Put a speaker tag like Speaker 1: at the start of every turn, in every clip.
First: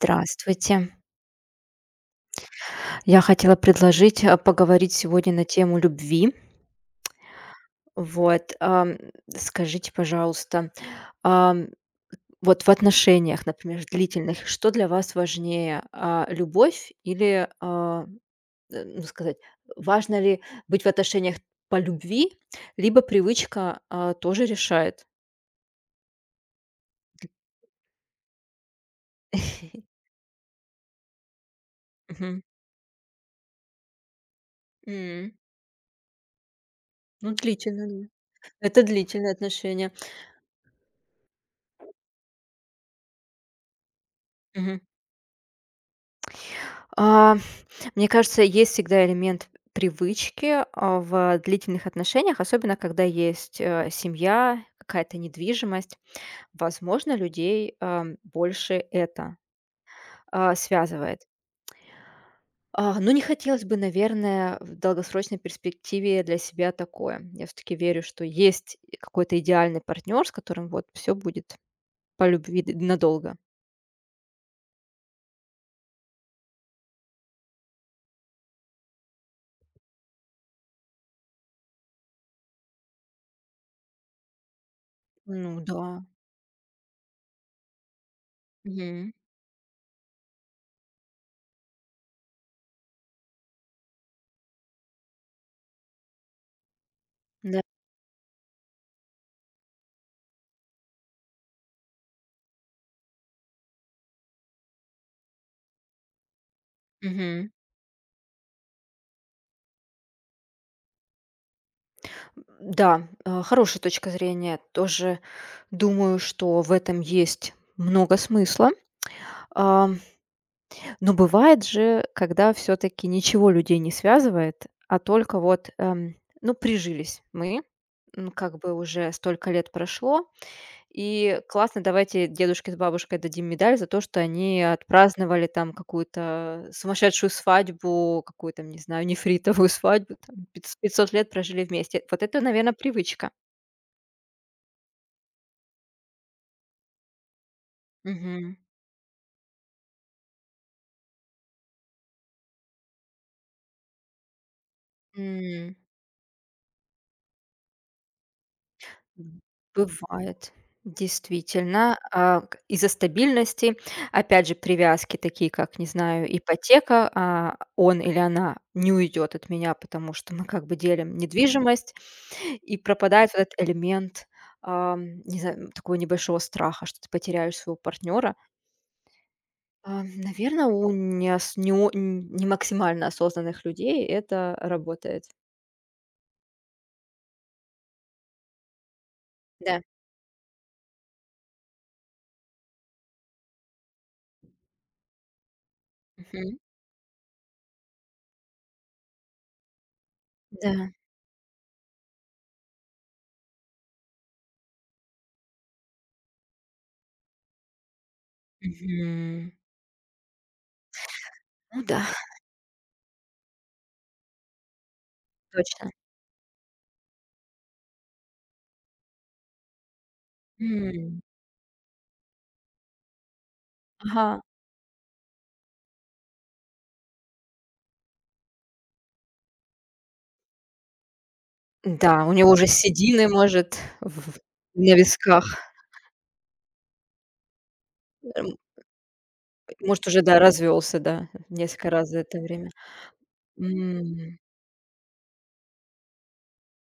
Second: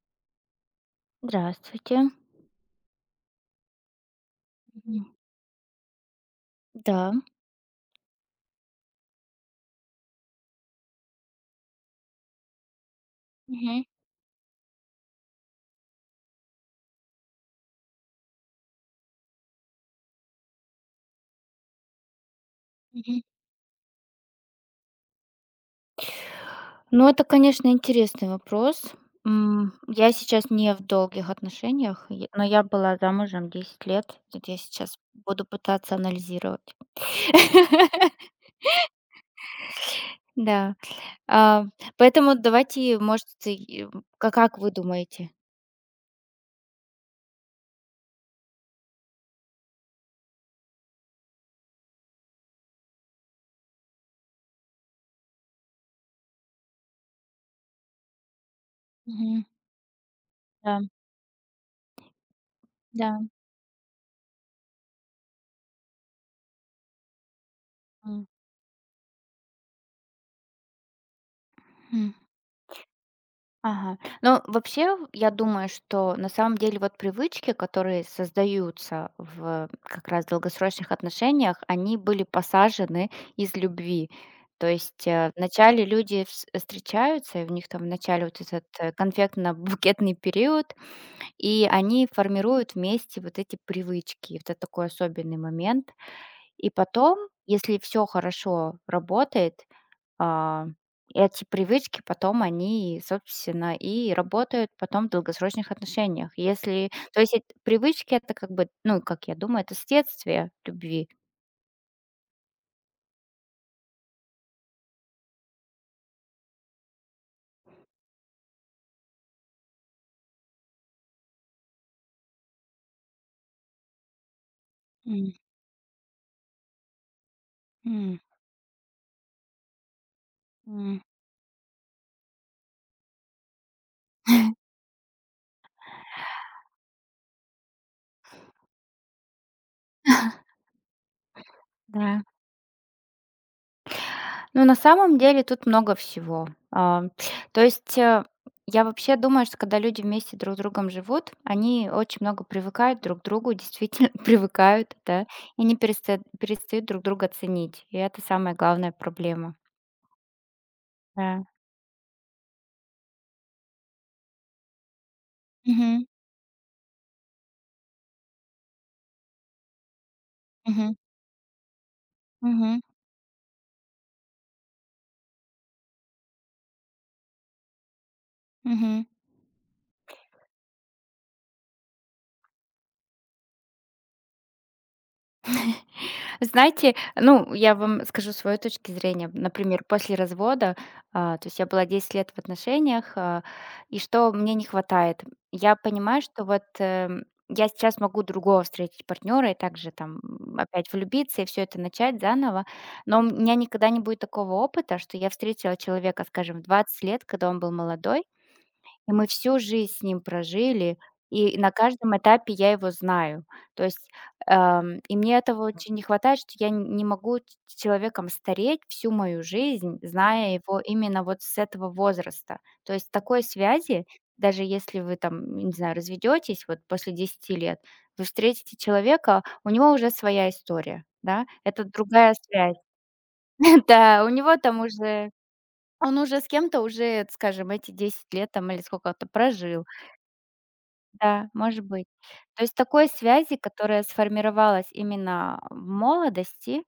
Speaker 1: Здравствуйте.
Speaker 2: Здравствуйте.
Speaker 1: Я хотела предложить, поговорить
Speaker 2: Мгм.
Speaker 1: сегодня на тему любви.
Speaker 2: Да.
Speaker 1: Вот, скажите, пожалуйста, ам, вот в отношениях, например,
Speaker 2: Мгм.
Speaker 1: длительных, что для вас важнее, любовь или, ну, сказать, важно ли быть в отношениях по любви, либо
Speaker 2: Мгм.
Speaker 1: привычка, тоже решает?
Speaker 2: Ну, это, конечно, интересный вопрос. Я сейчас не в долгих отношениях, я
Speaker 1: Мгм.
Speaker 2: но я была замужем 10 лет. Вот я сейчас
Speaker 1: М.
Speaker 2: буду пытаться анализировать.
Speaker 1: Ну, длительно, да. Это длительные отношения.
Speaker 2: Да. А, поэтому давайте, может, и, м, ка как вы
Speaker 1: Мгм.
Speaker 2: думаете?
Speaker 1: Мне кажется, есть всегда элемент привычки, в длительных отношениях, особенно когда есть, семья, какая-то недвижимость. Возможно, людей, больше это,
Speaker 2: Мгм. Да.
Speaker 1: связывает. Но не
Speaker 2: Да.
Speaker 1: хотелось бы, наверное, в долгосрочной перспективе для себя такое. Я все таки верю, что есть какой-то идеальный партнер, с которым вот все будет
Speaker 2: М.
Speaker 1: по любви д надолго.
Speaker 2: Ага. Ну, вообще, я думаю, что на самом деле вот привычки, которые создаются в как раз долгосрочных отношениях, они были посажены из любви. То есть
Speaker 1: Ну да.
Speaker 2: вначале люди встречаются, и у них там вначале вот этот
Speaker 1: Мгм.
Speaker 2: конфетно-букетный период, и они формируют вместе вот эти привычки. Это такой особенный момент. И потом,
Speaker 1: Да.
Speaker 2: если все хорошо работает, а, эти привычки потом они, собственно, и работают потом в долгосрочных отношениях. Если, то есть эт
Speaker 1: Мгм.
Speaker 2: привычки — это как бы, ну, как я думаю, это следствие любви.
Speaker 1: Да, хорошая точка зрения. Тоже думаю, что в этом есть много смысла. А, но бывает же, когда все-таки ничего людей не связывает, а
Speaker 2: М,
Speaker 1: только вот, ну, прижились мы,
Speaker 2: м,
Speaker 1: как бы уже столько лет прошло,
Speaker 2: м,
Speaker 1: и классно, давайте дедушке с бабушкой дадим медаль за то, что они отпраздновали там какую-то сумасшедшую свадьбу, какую-то, не знаю, нефритовую свадьбу, там, 500 лет прожили вместе. Вот
Speaker 2: да.
Speaker 1: это, наверное, привычка.
Speaker 2: Ну, на самом деле тут много всего. То есть,
Speaker 1: Мгм.
Speaker 2: я вообще думаю, что когда люди вместе друг с другом живут, они очень много привыкают друг к другу, действительно привыкают, да, и
Speaker 1: М.
Speaker 2: не перестают друг друга ценить. И это самая главная проблема.
Speaker 1: Бывает,
Speaker 2: Да.
Speaker 1: действительно, а, к из-за стабильности, опять же, привязки такие, как, не
Speaker 2: Мгм.
Speaker 1: знаю, ипотека, он или она не уйдет от меня, потому что мы как бы
Speaker 2: Мгм.
Speaker 1: делим недвижимость, и
Speaker 2: Мгм.
Speaker 1: пропадает вот этот элемент, не знаю, такого небольшого страха, что ты потеряешь своего партнера.
Speaker 2: Мгм.
Speaker 1: Наверное, у неос не о н- не максимально осознанных людей это работает.
Speaker 2: Знаете, ну, я вам скажу свою точку зрения.
Speaker 1: Да.
Speaker 2: Например, после развода, то есть я была 10 лет в отношениях, и что мне не хватает? Я понимаю, что
Speaker 1: Мгм.
Speaker 2: вот я сейчас могу другого встретить партнера и также там
Speaker 1: Да.
Speaker 2: опять влюбиться и все это начать заново, но у меня никогда не будет такого опыта, что я встретила человека, скажем, в 20 лет, когда он был молодой. И мы
Speaker 1: Мгм.
Speaker 2: всю жизнь с ним прожили, и на
Speaker 1: Ну да.
Speaker 2: каждом этапе я его знаю. То есть, и мне этого
Speaker 1: Точно.
Speaker 2: очень не хватает, что я н не могу ч с человеком стареть всю мою жизнь, зная его
Speaker 1: М.
Speaker 2: именно вот с этого возраста. То есть такой связи,
Speaker 1: Ага.
Speaker 2: даже если вы там, не знаю, разведетесь вот после 10 лет, вы встретите человека, у него уже своя история, да, это
Speaker 1: Да, у
Speaker 2: другая
Speaker 1: него уже
Speaker 2: связь.
Speaker 1: седины, может,
Speaker 2: Да, у
Speaker 1: в
Speaker 2: него там
Speaker 1: на
Speaker 2: уже
Speaker 1: висках.
Speaker 2: он уже с кем-то уже, скажем, эти 10
Speaker 1: Эм,
Speaker 2: лет там или сколько-то прожил.
Speaker 1: может, уже, да, развелся, да,
Speaker 2: Да, может
Speaker 1: несколько
Speaker 2: быть.
Speaker 1: раз за это
Speaker 2: То
Speaker 1: время.
Speaker 2: есть такой связи, которая
Speaker 1: М.
Speaker 2: сформировалась именно в молодости,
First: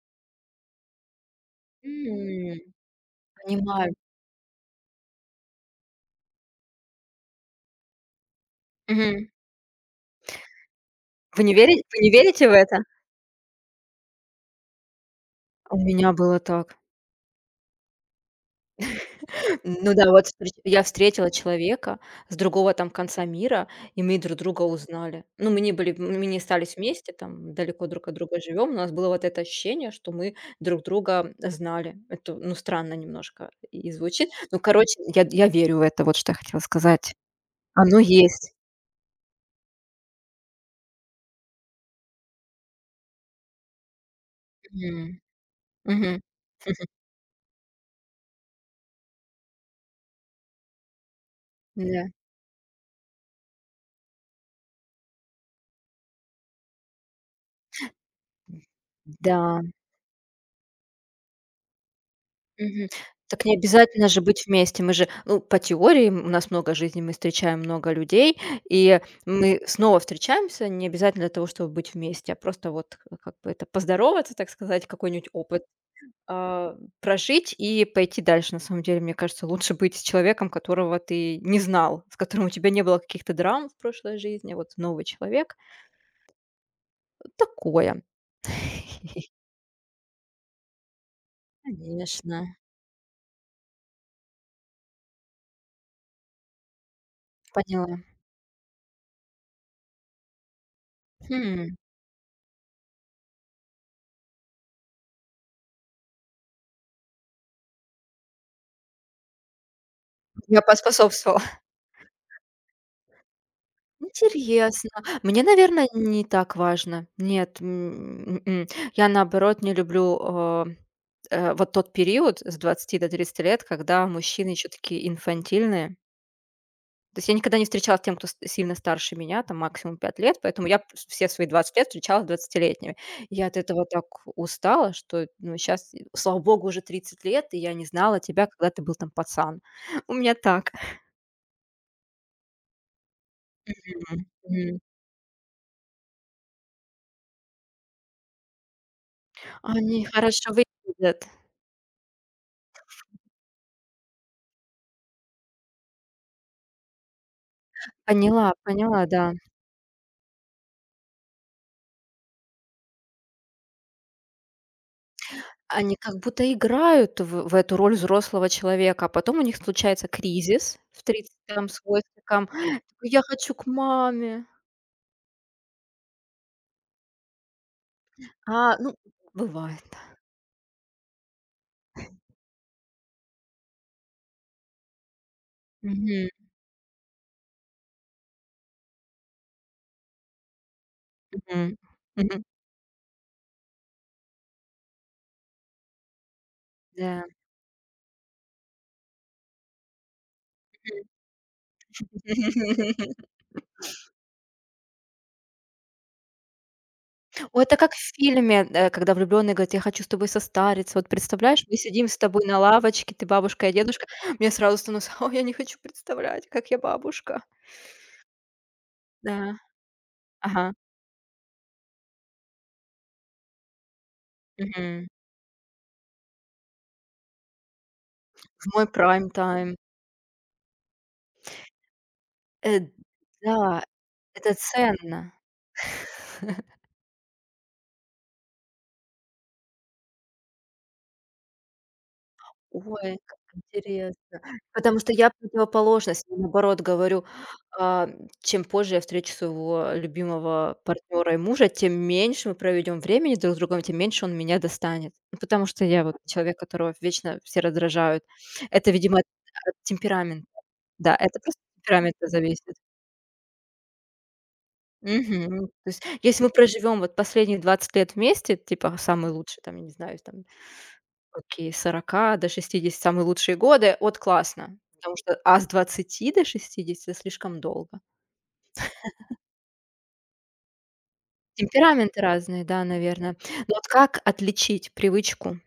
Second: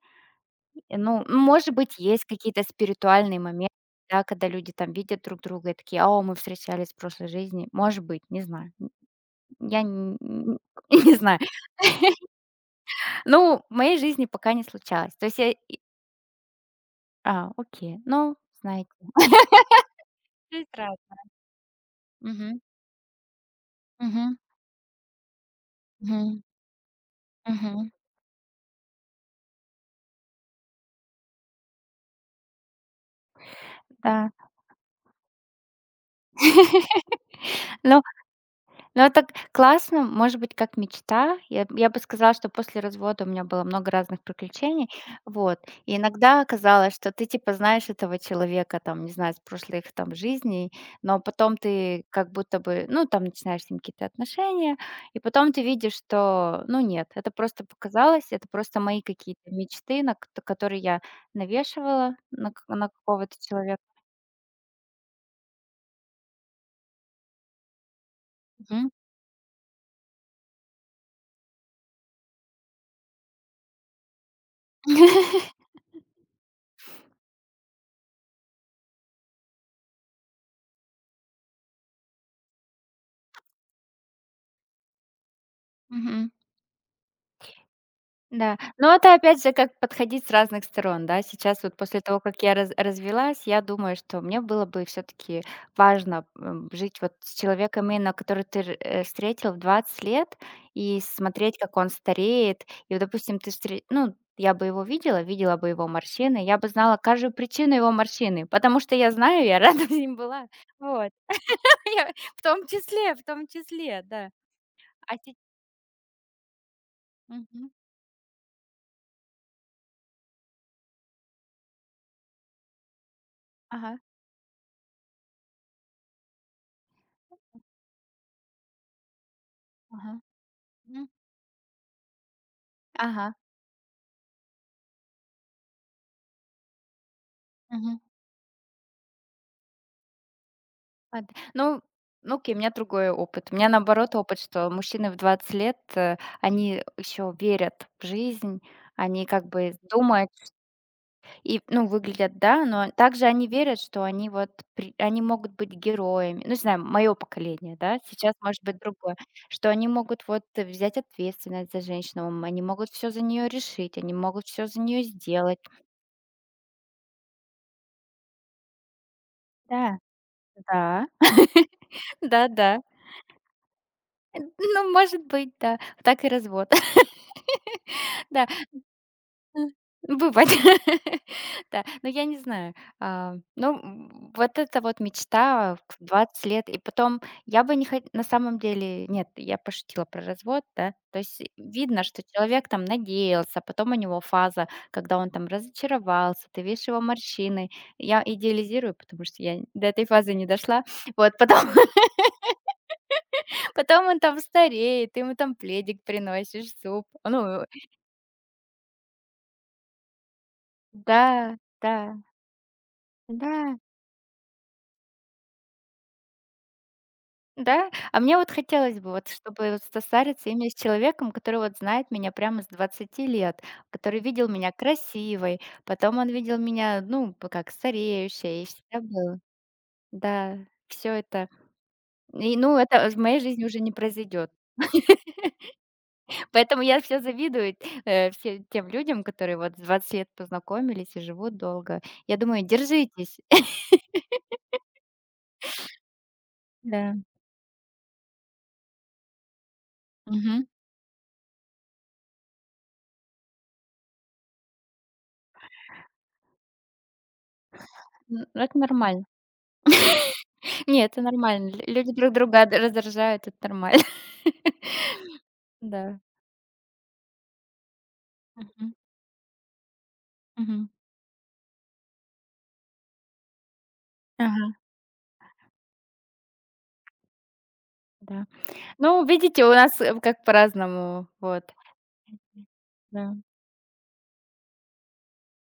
Speaker 2: может быть, есть
Speaker 1: М.
Speaker 2: какие-то спиритуальные моменты,
Speaker 1: Понимаю.
Speaker 2: да, когда люди там видят друг друга и такие: "О, мы встречались в прошлой жизни". Может быть, не знаю.
Speaker 1: Мгм.
Speaker 2: Я н н не знаю.
Speaker 1: Вы не верите в это?
Speaker 2: Ну, в моей жизни пока не случалось. То есть я
Speaker 1: У
Speaker 2: и
Speaker 1: меня было так.
Speaker 2: а, окей, ну, знаете.
Speaker 1: Ну да, вот встреч
Speaker 2: Жизнь
Speaker 1: я
Speaker 2: разная.
Speaker 1: встретила человека с
Speaker 2: Мгм.
Speaker 1: другого там конца мира, и мы
Speaker 2: Мгм.
Speaker 1: друг друга узнали. Ну, мы не были мы не
Speaker 2: Мгм.
Speaker 1: остались вместе, там далеко
Speaker 2: Мгм.
Speaker 1: друг от друга живем. У нас было вот это ощущение, что мы друг друга знали. Это, ну, странно немножко и звучит.
Speaker 2: Да.
Speaker 1: Ну, короче, я верю в это, вот что я хотела сказать. Оно
Speaker 2: Ну
Speaker 1: есть.
Speaker 2: Ну, это к классно, может быть, как мечта. Я бы сказала, что после развода у меня было много разных приключений.
Speaker 1: Мгм.
Speaker 2: Вот. И
Speaker 1: Мгм.
Speaker 2: иногда казалось, что ты, типа, знаешь этого человека, там, не знаю, с прошлых, там, жизней, но потом ты
Speaker 1: Да.
Speaker 2: как будто бы, ну, там, начинаешь с ним какие-то отношения, и потом ты видишь, что, ну, нет, это просто показалось, это просто мои какие-то
Speaker 1: Да.
Speaker 2: мечты, на которые я навешивала на
Speaker 1: Мгм.
Speaker 2: какого-то
Speaker 1: Так не
Speaker 2: человека.
Speaker 1: обязательно же быть вместе. Мы же, ну, по теории, у нас много жизней, мы встречаем много людей,
Speaker 2: Мгм.
Speaker 1: и мы снова встречаемся не обязательно для того, чтобы быть вместе, а просто вот к как бы это поздороваться, так сказать, какой-нибудь опыт, а, прожить и пойти дальше. На самом деле, мне кажется, лучше быть с человеком, которого ты не знал, с которым у тебя не было каких-то драм в прошлой жизни. Вот новый человек.
Speaker 2: Мгм.
Speaker 1: Такое.
Speaker 2: Да, но это опять же как подходить с разных сторон, да. Сейчас вот после того,
Speaker 1: Конечно,
Speaker 2: как я развелась, я думаю, что мне было бы все таки важно, жить вот с человеком,
Speaker 1: поняла.
Speaker 2: именно который ты встретил в 20 лет, и смотреть,
Speaker 1: Хм,
Speaker 2: как он стареет. И вот, допустим, ты встре ну, я бы его видела бы его морщины, я бы знала каждую причину его морщины, потому что я знаю, я рада с ним была.
Speaker 1: я
Speaker 2: Вот.
Speaker 1: поспособствовала.
Speaker 2: Я в том числе, да.
Speaker 1: Интересно.
Speaker 2: А се
Speaker 1: Мне, наверное, не так важно. Нет,
Speaker 2: мгм.
Speaker 1: м, м. М. Я, наоборот, не люблю, вот тот период с 20 до 30 лет,
Speaker 2: Ага,
Speaker 1: когда мужчины еще такие инфантильные. То есть я никогда не встречалась с тем, кто с сильно старше меня, там максимум
Speaker 2: ага.
Speaker 1: 5 лет, поэтому я п
Speaker 2: Мгм.
Speaker 1: все свои 20 лет встречалась с двадцатилетними.
Speaker 2: Ага.
Speaker 1: Я от этого так устала, что, ну, сейчас, слава богу, уже 30 лет, и я не знала тебя, когда ты был там пацан. У меня так.
Speaker 2: А, д ну, ну окей, у меня другой опыт. У меня, наоборот,
Speaker 1: Мгм.
Speaker 2: опыт, что
Speaker 1: Мгм.
Speaker 2: мужчины в 20 лет, они еще верят в жизнь, они как бы
Speaker 1: Они
Speaker 2: думают
Speaker 1: хорошо выглядят.
Speaker 2: и, ну, выглядят, да, но также они верят, что они вот при они могут быть героями. Ну, не знаю, мое поколение, да, сейчас
Speaker 1: Поняла,
Speaker 2: может быть
Speaker 1: поняла,
Speaker 2: другое,
Speaker 1: да.
Speaker 2: что они могут вот взять ответственность за женщину, они могут все за нее решить, они могут все за нее сделать.
Speaker 1: Они как будто играют в эту роль взрослого человека, а потом у них
Speaker 2: Да,
Speaker 1: случается кризис в
Speaker 2: да,
Speaker 1: 30 там с хвостиком.
Speaker 2: да-да.
Speaker 1: "Я хочу к маме".
Speaker 2: Ну, может быть, да, так и развод. Да.
Speaker 1: Ну, бывает, да.
Speaker 2: Бывает. Да, но я не знаю. Вот это вот мечта в
Speaker 1: Мгм,
Speaker 2: 20 лет. И потом я бы не хот на самом деле, нет, я пошутила про развод, да. То есть
Speaker 1: мгм,
Speaker 2: видно, что
Speaker 1: мгм.
Speaker 2: человек там надеялся, потом у него фаза, когда он там разочаровался, ты видишь его
Speaker 1: Да.
Speaker 2: морщины. Я идеализирую, потому что я до этой фазы не дошла. Вот, потом потом он там стареет, ты ему там пледик приносишь, суп.
Speaker 1: О,
Speaker 2: Ну,
Speaker 1: это как в фильме, когда влюбленный говорит: "Я хочу с тобой состариться". Вот
Speaker 2: да,
Speaker 1: представляешь, мы
Speaker 2: да,
Speaker 1: сидим с тобой на лавочке, ты бабушка, я
Speaker 2: да.
Speaker 1: дедушка. Мне сразу становится: о, я не хочу представлять, как я бабушка".
Speaker 2: Да? А мне вот хотелось бы, вот,
Speaker 1: Да.
Speaker 2: чтобы вот состариться именно
Speaker 1: Ага.
Speaker 2: с человеком, который вот знает меня прямо с 20 лет, который видел меня
Speaker 1: Мгм.
Speaker 2: красивой, потом он видел меня, ну, как стареющей,
Speaker 1: В
Speaker 2: и
Speaker 1: мой
Speaker 2: всегда был.
Speaker 1: прайм-тайм.
Speaker 2: Да, все это. И, ну,
Speaker 1: Э,
Speaker 2: это в моей жизни уже
Speaker 1: да,
Speaker 2: не произойдет.
Speaker 1: это ценно.
Speaker 2: Поэтому я все завидую всем тем людям, которые вот с 20 лет познакомились и живут долго. Я думаю,
Speaker 1: Ой, как
Speaker 2: держитесь.
Speaker 1: интересно. Потому что я противоположность. Я наоборот
Speaker 2: Да.
Speaker 1: говорю, а, чем позже я встречу своего
Speaker 2: Мгм.
Speaker 1: любимого партнера и мужа, тем меньше мы проведем времени друг с другом, тем меньше он меня достанет. Ну, потому что я вот человек, которого вечно все раздражают.
Speaker 2: Это
Speaker 1: Это, видимо, от
Speaker 2: нормально.
Speaker 1: от темперамента.
Speaker 2: Нет,
Speaker 1: Да,
Speaker 2: это
Speaker 1: это просто
Speaker 2: нормально.
Speaker 1: от
Speaker 2: Люди
Speaker 1: темперамента
Speaker 2: друг друга
Speaker 1: зависит.
Speaker 2: раздражают, это нормально.
Speaker 1: Мгм. То есть,
Speaker 2: Да.
Speaker 1: если мы проживем вот последние 20 лет вместе,
Speaker 2: Мгм.
Speaker 1: типа, самый лучший, там, я не знаю, там.
Speaker 2: Мгм.
Speaker 1: Окей, с 40 до 60 самые лучшие годы. Вот
Speaker 2: Ага,
Speaker 1: классно, потому что, с 20 до 60 слишком долго.
Speaker 2: да. Ну, видите, у нас, как по-разному, вот.
Speaker 1: Темпераменты разные, да, наверное.
Speaker 2: Да.
Speaker 1: Но вот как отличить привычку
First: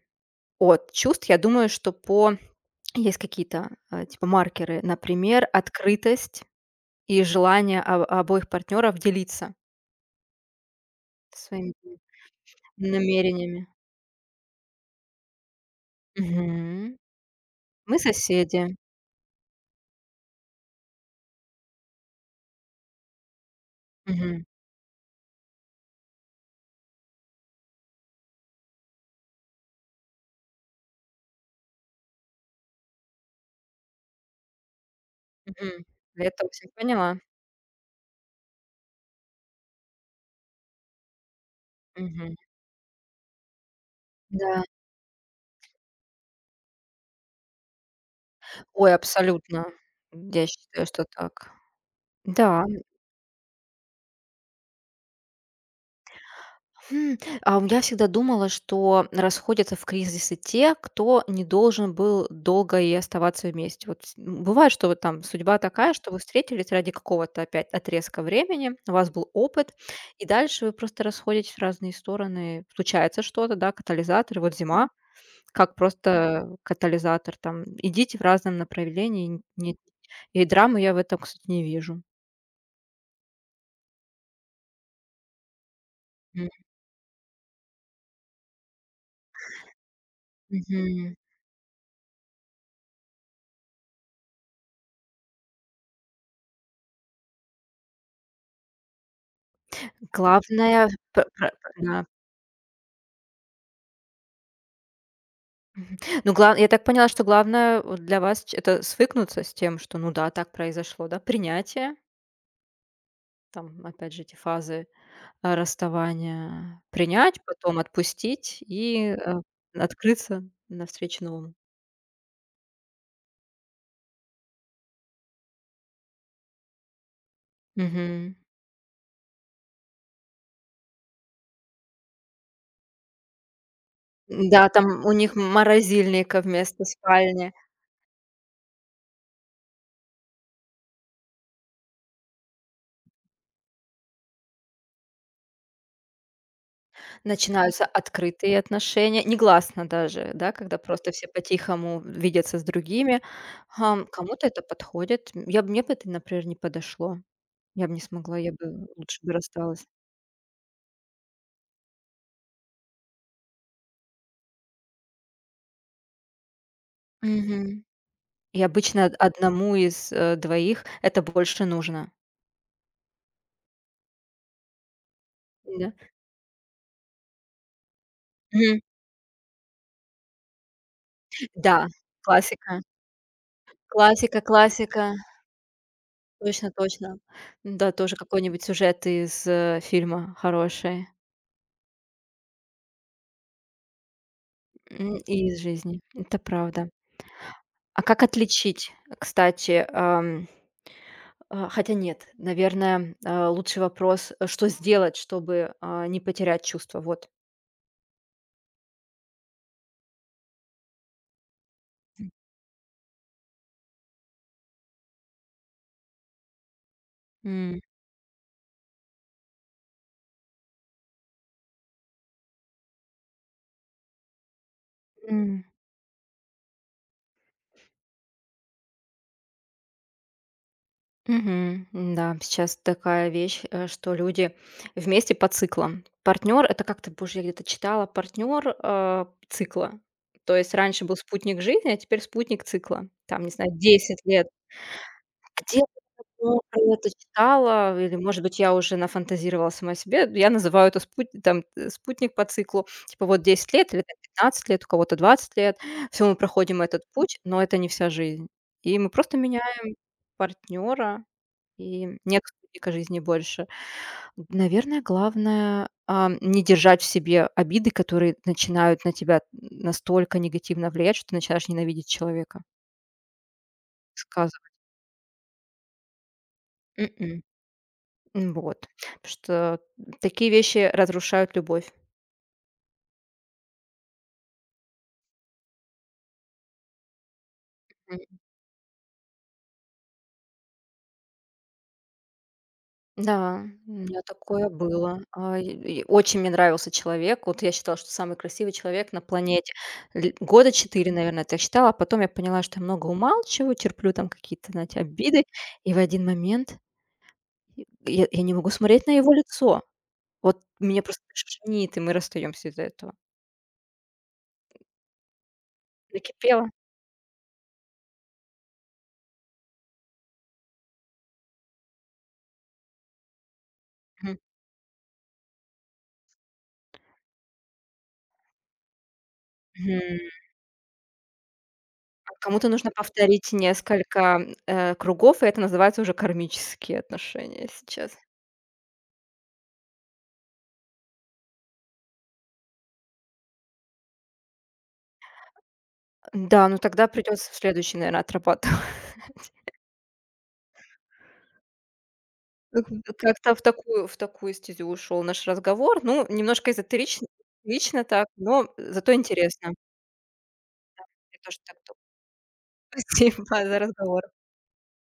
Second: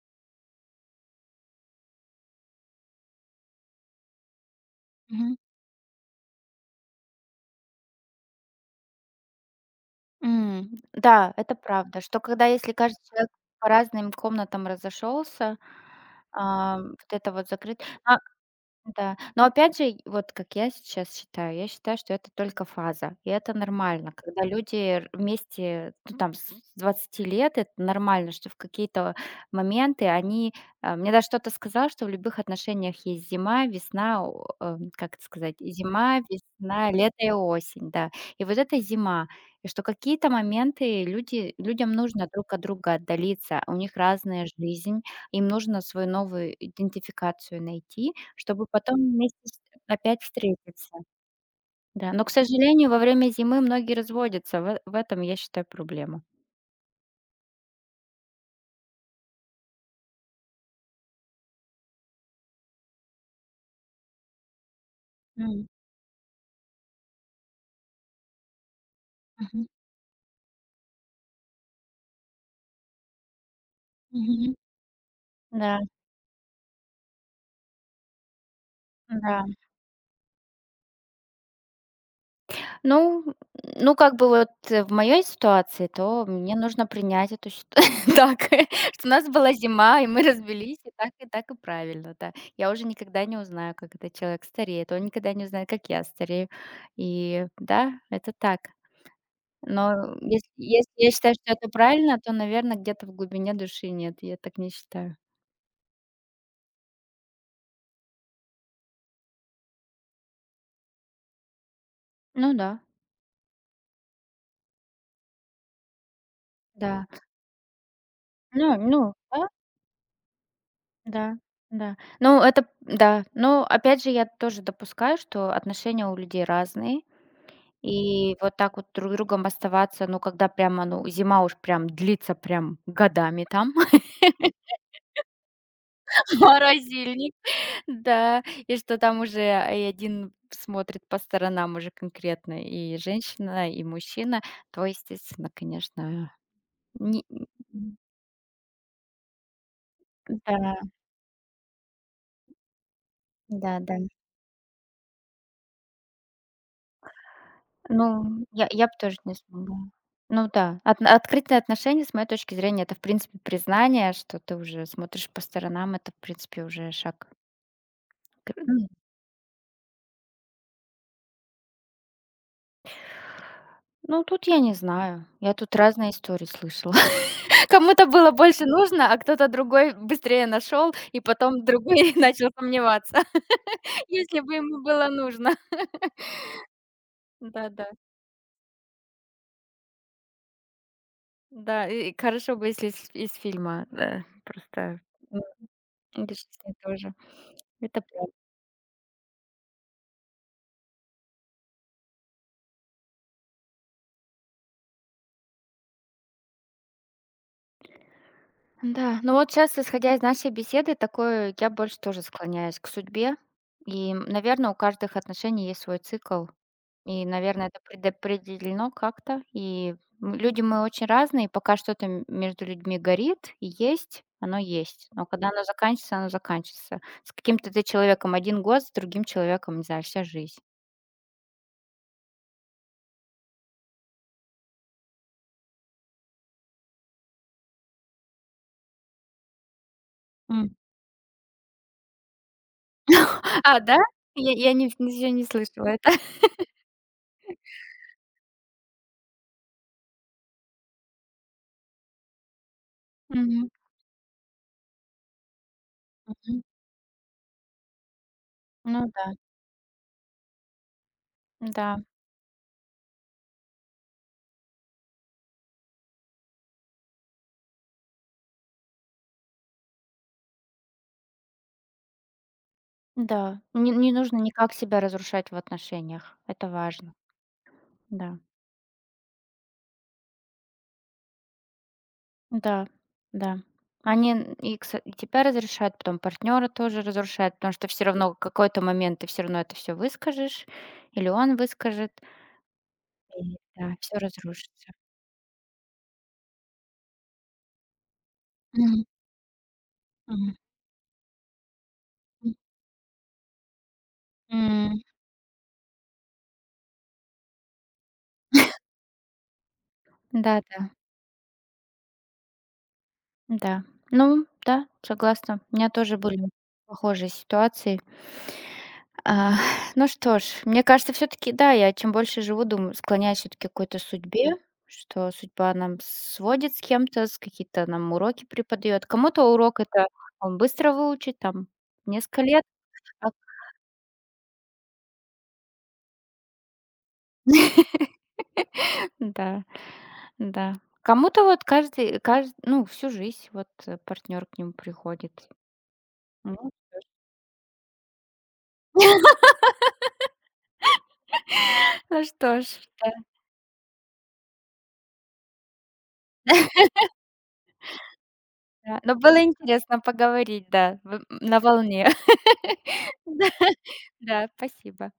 Speaker 1: от чувств? Я думаю, что по есть какие-то, типа маркеры,
Speaker 2: Мгм.
Speaker 1: например, открытость и желание о обоих партнеров делиться
Speaker 2: М, да, это
Speaker 1: своими
Speaker 2: правда, что когда если каждый человек
Speaker 1: намерениями.
Speaker 2: по разным комнатам разошелся,
Speaker 1: Мгм.
Speaker 2: вот это вот закрыт
Speaker 1: Мы
Speaker 2: а
Speaker 1: соседи.
Speaker 2: Да, но опять же, и вот как я сейчас я считаю, что это только фаза, и это нормально,
Speaker 1: Мгм,
Speaker 2: когда люди вместе, ну, там, с 20 лет, это нормально, что в какие-то моменты они... Мне даже кто-то сказал, что в любых отношениях есть как это сказать,
Speaker 1: мгм.
Speaker 2: зима,
Speaker 1: Я это очень
Speaker 2: весна, лето
Speaker 1: поняла.
Speaker 2: и осень, да. И вот это зима, и что какие-то моменты людям нужно
Speaker 1: Мгм.
Speaker 2: друг от друга отдалиться, а у них разная
Speaker 1: Да.
Speaker 2: жизнь, им нужно свою новую идентификацию найти, чтобы
Speaker 1: Ой,
Speaker 2: потом вместе с
Speaker 1: абсолютно.
Speaker 2: опять
Speaker 1: Я считаю,
Speaker 2: встретиться.
Speaker 1: что так.
Speaker 2: Да, но, к
Speaker 1: Да.
Speaker 2: сожалению, во время зимы многие разводятся. В этом, я считаю, проблема.
Speaker 1: М, а у я всегда думала, что расходятся в кризисы те, кто не должен был долго и оставаться вместе. Вот бывает, что вот там судьба
Speaker 2: М.
Speaker 1: такая, что вы встретились ради какого-то опять отрезка времени, у вас был
Speaker 2: Мгм.
Speaker 1: опыт, и дальше вы просто расходитесь в разные стороны. Случается что-то, да, катализатор. Вот
Speaker 2: Мгм.
Speaker 1: зима как
Speaker 2: Да,
Speaker 1: просто катализатор, там идите в разном направлении.
Speaker 2: да.
Speaker 1: Нет, и драмы я в этом, кстати, не вижу.
Speaker 2: Ну, ну, как бы вот в моей ситуации, то мне нужно принять эту сит так, что у нас была зима, и мы разбились и так
Speaker 1: Мгм.
Speaker 2: и так и правильно, да. Я уже никогда не узнаю, как этот человек стареет, он никогда не узнает, как я старею. И да, это так. Но
Speaker 1: Главное
Speaker 2: если я
Speaker 1: пр
Speaker 2: считаю,
Speaker 1: пр
Speaker 2: что это
Speaker 1: да.
Speaker 2: правильно, то, наверное, где-то в глубине души нет, я так не считаю.
Speaker 1: Ну, гла я так поняла, что главное вот для вас ч это свыкнуться с тем, что, ну да, так произошло, да, принятие,
Speaker 2: Ну да,
Speaker 1: там, опять же, эти фазы, расставания,
Speaker 2: да.
Speaker 1: принять, потом отпустить
Speaker 2: Ну ну
Speaker 1: и,
Speaker 2: да,
Speaker 1: открыться навстречу
Speaker 2: да,
Speaker 1: новому.
Speaker 2: да. Ну, это да. Но опять же, я тоже допускаю, что отношения у людей разные.
Speaker 1: Мгм.
Speaker 2: И вот так вот друг другом оставаться, ну, когда прямо, ну, зима уж прям длится прям годами там,
Speaker 1: Да, там у них морозильника вместо
Speaker 2: морозильник.
Speaker 1: спальни.
Speaker 2: Да, и что там уже и один смотрит по сторонам уже конкретно и женщина, и мужчина, то, естественно, конечно, не
Speaker 1: Начинаются
Speaker 2: м,
Speaker 1: открытые отношения, негласно даже, да, когда
Speaker 2: да,
Speaker 1: просто все по-тихому видятся с другими.
Speaker 2: да-да.
Speaker 1: Кому-то это подходит. М, я бы мне бы это, например, не подошло. Я бы не смогла,
Speaker 2: Ну,
Speaker 1: я бы
Speaker 2: я бы тоже
Speaker 1: лучше бы
Speaker 2: не смогла.
Speaker 1: рассталась.
Speaker 2: Ну да, от открытые отношения, с моей точки зрения, это, в принципе, признание, что ты уже смотришь по сторонам. Это, в принципе, уже шаг
Speaker 1: Мгм. И
Speaker 2: ну
Speaker 1: обычно од одному из, двоих это больше нужно.
Speaker 2: Ну, тут я не знаю. Я тут
Speaker 1: Да.
Speaker 2: разные истории слышала. Кому-то было больше
Speaker 1: Мгм.
Speaker 2: нужно, а кто-то другой быстрее нашел, и потом
Speaker 1: Да,
Speaker 2: другой начал
Speaker 1: классика.
Speaker 2: сомневаться,
Speaker 1: Классика,
Speaker 2: если бы ему
Speaker 1: классика.
Speaker 2: было нужно.
Speaker 1: Точно, точно.
Speaker 2: Да-да.
Speaker 1: Да, тоже какой-нибудь сюжет из, фильма хороший,
Speaker 2: Да, да. И хорошо бы, если из фильма, да, просто, м,
Speaker 1: и из жизни.
Speaker 2: или
Speaker 1: Это
Speaker 2: жизни
Speaker 1: правда.
Speaker 2: тоже.
Speaker 1: А
Speaker 2: Это
Speaker 1: как
Speaker 2: правда.
Speaker 1: отличить, кстати, хотя нет, наверное, лучший вопрос, что сделать, чтобы, не потерять чувство? Вот.
Speaker 2: Да, ну вот сейчас, исходя из нашей беседы, такое я больше тоже склоняюсь к судьбе. И, наверное, у каждых отношений есть свой цикл. И, наверное,
Speaker 1: М,
Speaker 2: это предопределено как-то. И люди мы очень разные. Пока что-то между людьми горит и есть, оно есть. Но когда
Speaker 1: м,
Speaker 2: оно заканчивается, оно заканчивается. С каким-то ты человеком 1 год, с другим человеком, не знаю, вся жизнь.
Speaker 1: мгм. Да, сейчас такая вещь, что люди вместе по циклам. Партнер, это как-то, боже, я где-то читала, партнер цикла. То
Speaker 2: М.
Speaker 1: есть раньше был спутник жизни, а теперь спутник цикла. Там, не знаю,
Speaker 2: А, да?
Speaker 1: 10 лет.
Speaker 2: Я не слышала это.
Speaker 1: Ну, про это читала, или, может быть, я уже нафантазировала сама себе. Я называю это спут там, спутник по циклу. Типа вот
Speaker 2: Мгм,
Speaker 1: 10 лет или там 15 лет, у кого-то 20 лет. Все мы
Speaker 2: мгм.
Speaker 1: проходим этот путь, но это не вся жизнь. И
Speaker 2: Ну
Speaker 1: мы
Speaker 2: да,
Speaker 1: просто меняем партнера,
Speaker 2: да,
Speaker 1: и нет спутника жизни больше. Наверное, главное, не держать в себе обиды, которые начинают на тебя настолько негативно влиять, что ты начинаешь ненавидеть человека.
Speaker 2: да. Не, не нужно
Speaker 1: Сказывать.
Speaker 2: никак себя разрушать в отношениях. Это важно, да.
Speaker 1: М, вот. Потому что такие вещи разрушают любовь.
Speaker 2: Да, да. Они н и кса и тебя разрешают, потом партнера тоже разрушают, потому что все
Speaker 1: М,
Speaker 2: равно в какой-то момент ты все равно это все выскажешь или он выскажет, и
Speaker 1: да, у
Speaker 2: да, все
Speaker 1: меня такое
Speaker 2: разрушится.
Speaker 1: было. И очень мне нравился человек. Вот я считала, что самый красивый
Speaker 2: Мгм,
Speaker 1: человек на планете. Ль
Speaker 2: мгм,
Speaker 1: года 4, наверное, это я считала. А потом я поняла, что я много умалчиваю, терплю там какие-то, знаете,
Speaker 2: М,
Speaker 1: обиды. И в один момент я не могу смотреть на его лицо. Вот
Speaker 2: да-да,
Speaker 1: меня просто шнит, и мы расстаемся из-за этого.
Speaker 2: да. Да. Ну да, согласна. У меня тоже были
Speaker 1: Накипело.
Speaker 2: похожие ситуации. А, ну что ж, мне кажется, все таки да, я чем больше живу, думаю, склоняюсь все таки к какой-то судьбе, что судьба нам сводит с кем-то, с какие-то нам уроки преподает. Кому-то это
Speaker 1: Мгм.
Speaker 2: он быстро выучит, там,
Speaker 1: А
Speaker 2: несколько лет,
Speaker 1: кому-то нужно
Speaker 2: а
Speaker 1: повторить несколько, кругов, и это называется уже кармические отношения сейчас.
Speaker 2: Да, да. Кому-то вот каждый, ну, всю жизнь вот, партнер к нему приходит.
Speaker 1: Да,
Speaker 2: Ну
Speaker 1: ну тогда придется в следующий, наверное, отрабатывать.
Speaker 2: ну что ж,
Speaker 1: Ну, к как-то в такую стезю ушел наш разговор. Ну, немножко эзотерично, лично так, но
Speaker 2: да.
Speaker 1: зато
Speaker 2: Но было
Speaker 1: интересно.
Speaker 2: интересно поговорить, да, в
Speaker 1: Я тоже
Speaker 2: на
Speaker 1: так думаю.
Speaker 2: волне. Да,
Speaker 1: Спасибо за разговор.
Speaker 2: да, спасибо.